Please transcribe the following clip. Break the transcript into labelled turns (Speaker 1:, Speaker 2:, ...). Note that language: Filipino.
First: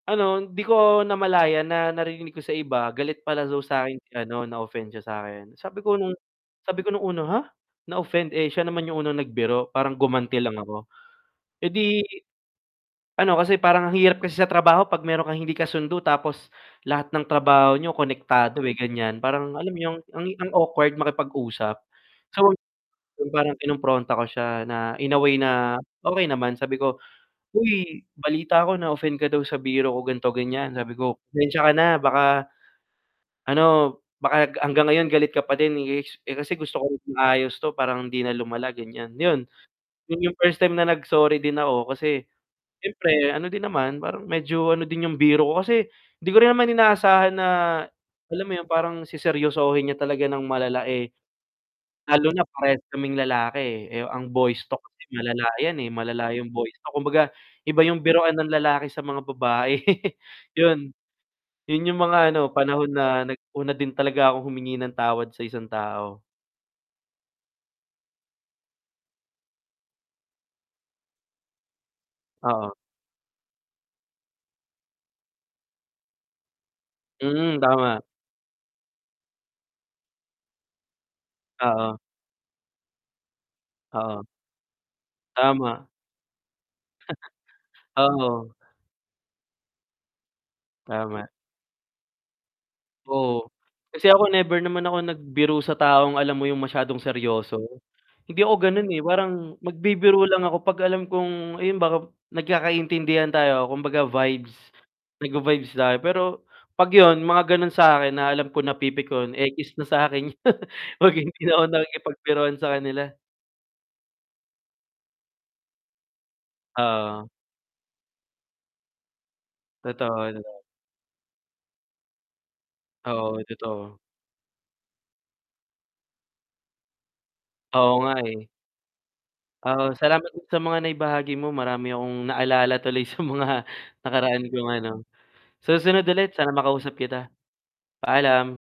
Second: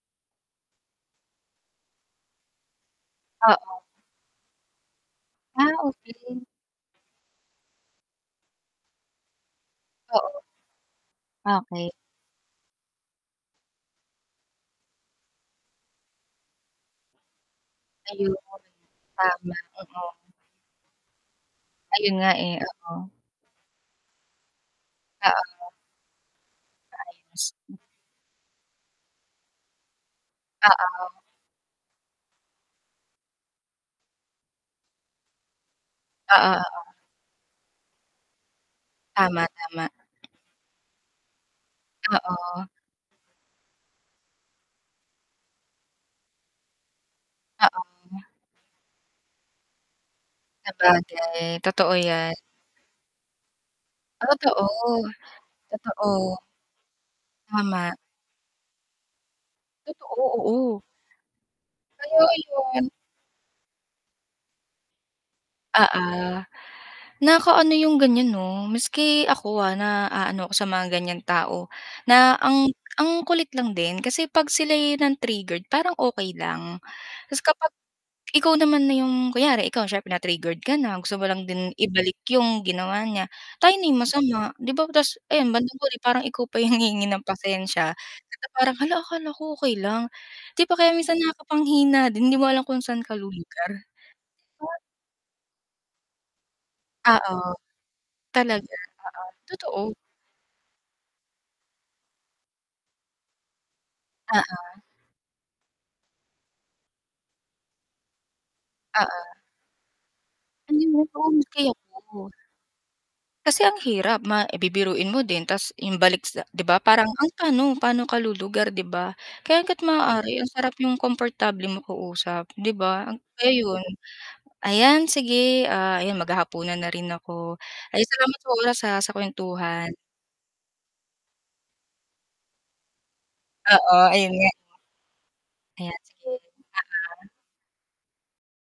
Speaker 1: Ano hindi ko namalayan na naririnig ko sa iba, galit pala daw
Speaker 2: Oo.
Speaker 1: sakin si ano na-offend siya sa akin,
Speaker 2: Ah,
Speaker 1: sabi ko nung
Speaker 2: okey.
Speaker 1: sabi ko nung una "Ha? Na-offend, eh, siya naman yung unang nagbiro, parang
Speaker 2: Oo.
Speaker 1: gumanti lang ako." Eh,
Speaker 2: Okey.
Speaker 1: 'di ano kasi parang ang hirap kasi sa trabaho 'pag meron kang hindi kasundo tapos lahat ng trabaho niyo
Speaker 2: Ayun.
Speaker 1: konektado, eh, ganyan, parang
Speaker 2: Tama,
Speaker 1: alam mo yung
Speaker 2: oo.
Speaker 1: ang ang awkward makipag-usap.
Speaker 2: Ayun nga
Speaker 1: So
Speaker 2: eh, oo
Speaker 1: 'yun parang kinumpronta ko siya na in a way
Speaker 2: Oo.
Speaker 1: na okey naman sabi ko,
Speaker 2: Naayos mo.
Speaker 1: "Uy, balita ko na-offend ka daw sa biro ko ganito-ganyan." sabi ko,
Speaker 2: Oo.
Speaker 1: "Pasensya ka na baka, ano, baka hanggang ngayon galit ka pa din, eeks eh,
Speaker 2: Oo,
Speaker 1: kasi gusto ko
Speaker 2: oo.
Speaker 1: rin maayos 'to para hindi na lumala," ganyan. Yun,
Speaker 2: Tama, tama.
Speaker 1: yun yung first time na nag-sorry din ako kasi,
Speaker 2: Oo.
Speaker 1: siyempre ano din naman, parang medyo ano din yung biro ko. Kasi, di ko rin naman inaasahan na,
Speaker 2: Oo.
Speaker 1: alam mo yun parang seseryosohin niya talaga ng malala, eh,
Speaker 2: Sabagay, totoo
Speaker 1: lalo
Speaker 2: yan.
Speaker 1: na parehas kaming lalaki. Eh, ang boys
Speaker 2: Totoo,
Speaker 1: talk kasi malala 'yan, eh, malala
Speaker 2: totoo.
Speaker 1: yung boys talk. Kumbaga, iba
Speaker 2: Tama.
Speaker 1: yung biruan ng lalaki sa mga babae
Speaker 2: Totoo, oo.
Speaker 1: yun. Yun yung
Speaker 2: Kaya
Speaker 1: mga ano,
Speaker 2: ayun.
Speaker 1: panahon na nag una din talaga akong humingi ng tawad sa isang
Speaker 2: Oo.
Speaker 1: tao.
Speaker 2: Nakakaano 'yong ganyan 'no? Maski ako, ah, na aano ako sa mga ganyang tao, na ang
Speaker 1: Oo.
Speaker 2: ang kulit lang din kasi 'pag sila yung ng triggered parang okey lang. Ta's
Speaker 1: Hmm,
Speaker 2: kapag
Speaker 1: tama.
Speaker 2: ikaw naman na 'yong kunyari, ikaw siyempre na-triggered ka na, gusto mo lang din
Speaker 1: Oo.
Speaker 2: ibalik yung ginawa niya, tayo na yung
Speaker 1: Oo.
Speaker 2: masama 'di ba ta's ayan, bandang
Speaker 1: Tama.
Speaker 2: huli parang ikaw pa yung hihingi ng pasensya, na
Speaker 1: Oo.
Speaker 2: parang "Hala, akala ko okey lang?" 'Di ba kaya minsan
Speaker 1: Tama.
Speaker 2: nakakapanghina din hindi mo alam kung saan ka
Speaker 1: Oo.
Speaker 2: lulugar.
Speaker 1: Kasi ako
Speaker 2: 'Di
Speaker 1: never
Speaker 2: ba?
Speaker 1: naman ako nagbiro sa taong alam mo yung masyadong
Speaker 2: Oo.
Speaker 1: seryoso? Hindi ako
Speaker 2: Talaga,
Speaker 1: ganun, eh,
Speaker 2: oo,
Speaker 1: parang
Speaker 2: totoo.
Speaker 1: magbibiro lang ako 'pag alam kong ayun ba nagkakaintindihan tayo, kumbaga vibes.
Speaker 2: Oo.
Speaker 1: Nagva-vibes tayo pero, 'pag yun, mga ganun sakin na alam ko napipikon,
Speaker 2: Oo.
Speaker 1: ekis na sakin yun 'pag hindi na ako
Speaker 2: [unintelligible]
Speaker 1: nakikipagbiruan sa kanila.
Speaker 2: Kasi ang hirap, ma eh, bibiruin mo din ta's 'yong balik sa 'di ba parang
Speaker 1: Oo.
Speaker 2: ang tanong pa'no ka lulugar 'di ba. Kaya hangga't
Speaker 1: Totoo.
Speaker 2: maaari ang
Speaker 1: [unintelligible]
Speaker 2: sarap 'yong komportable mag-uusap 'di ba, ang
Speaker 1: Oo,
Speaker 2: kaya 'yun.
Speaker 1: totoo.
Speaker 2: Ayan sige, ah, ayan maghahapunan na rin ako,
Speaker 1: Oo
Speaker 2: ay
Speaker 1: nga,
Speaker 2: salamat
Speaker 1: eh.
Speaker 2: sa oras, ah, sa
Speaker 1: Oo,
Speaker 2: kuwentuhan.
Speaker 1: salamat din sa mga na-ibahagi mo, marami akong naalala tuloy sa mga
Speaker 2: Oo, ayun
Speaker 1: nakaraan
Speaker 2: nga.
Speaker 1: kong ano,
Speaker 2: Ayan
Speaker 1: susunod
Speaker 2: sige,
Speaker 1: ulit sana
Speaker 2: oo.
Speaker 1: makausap kita. Paalam.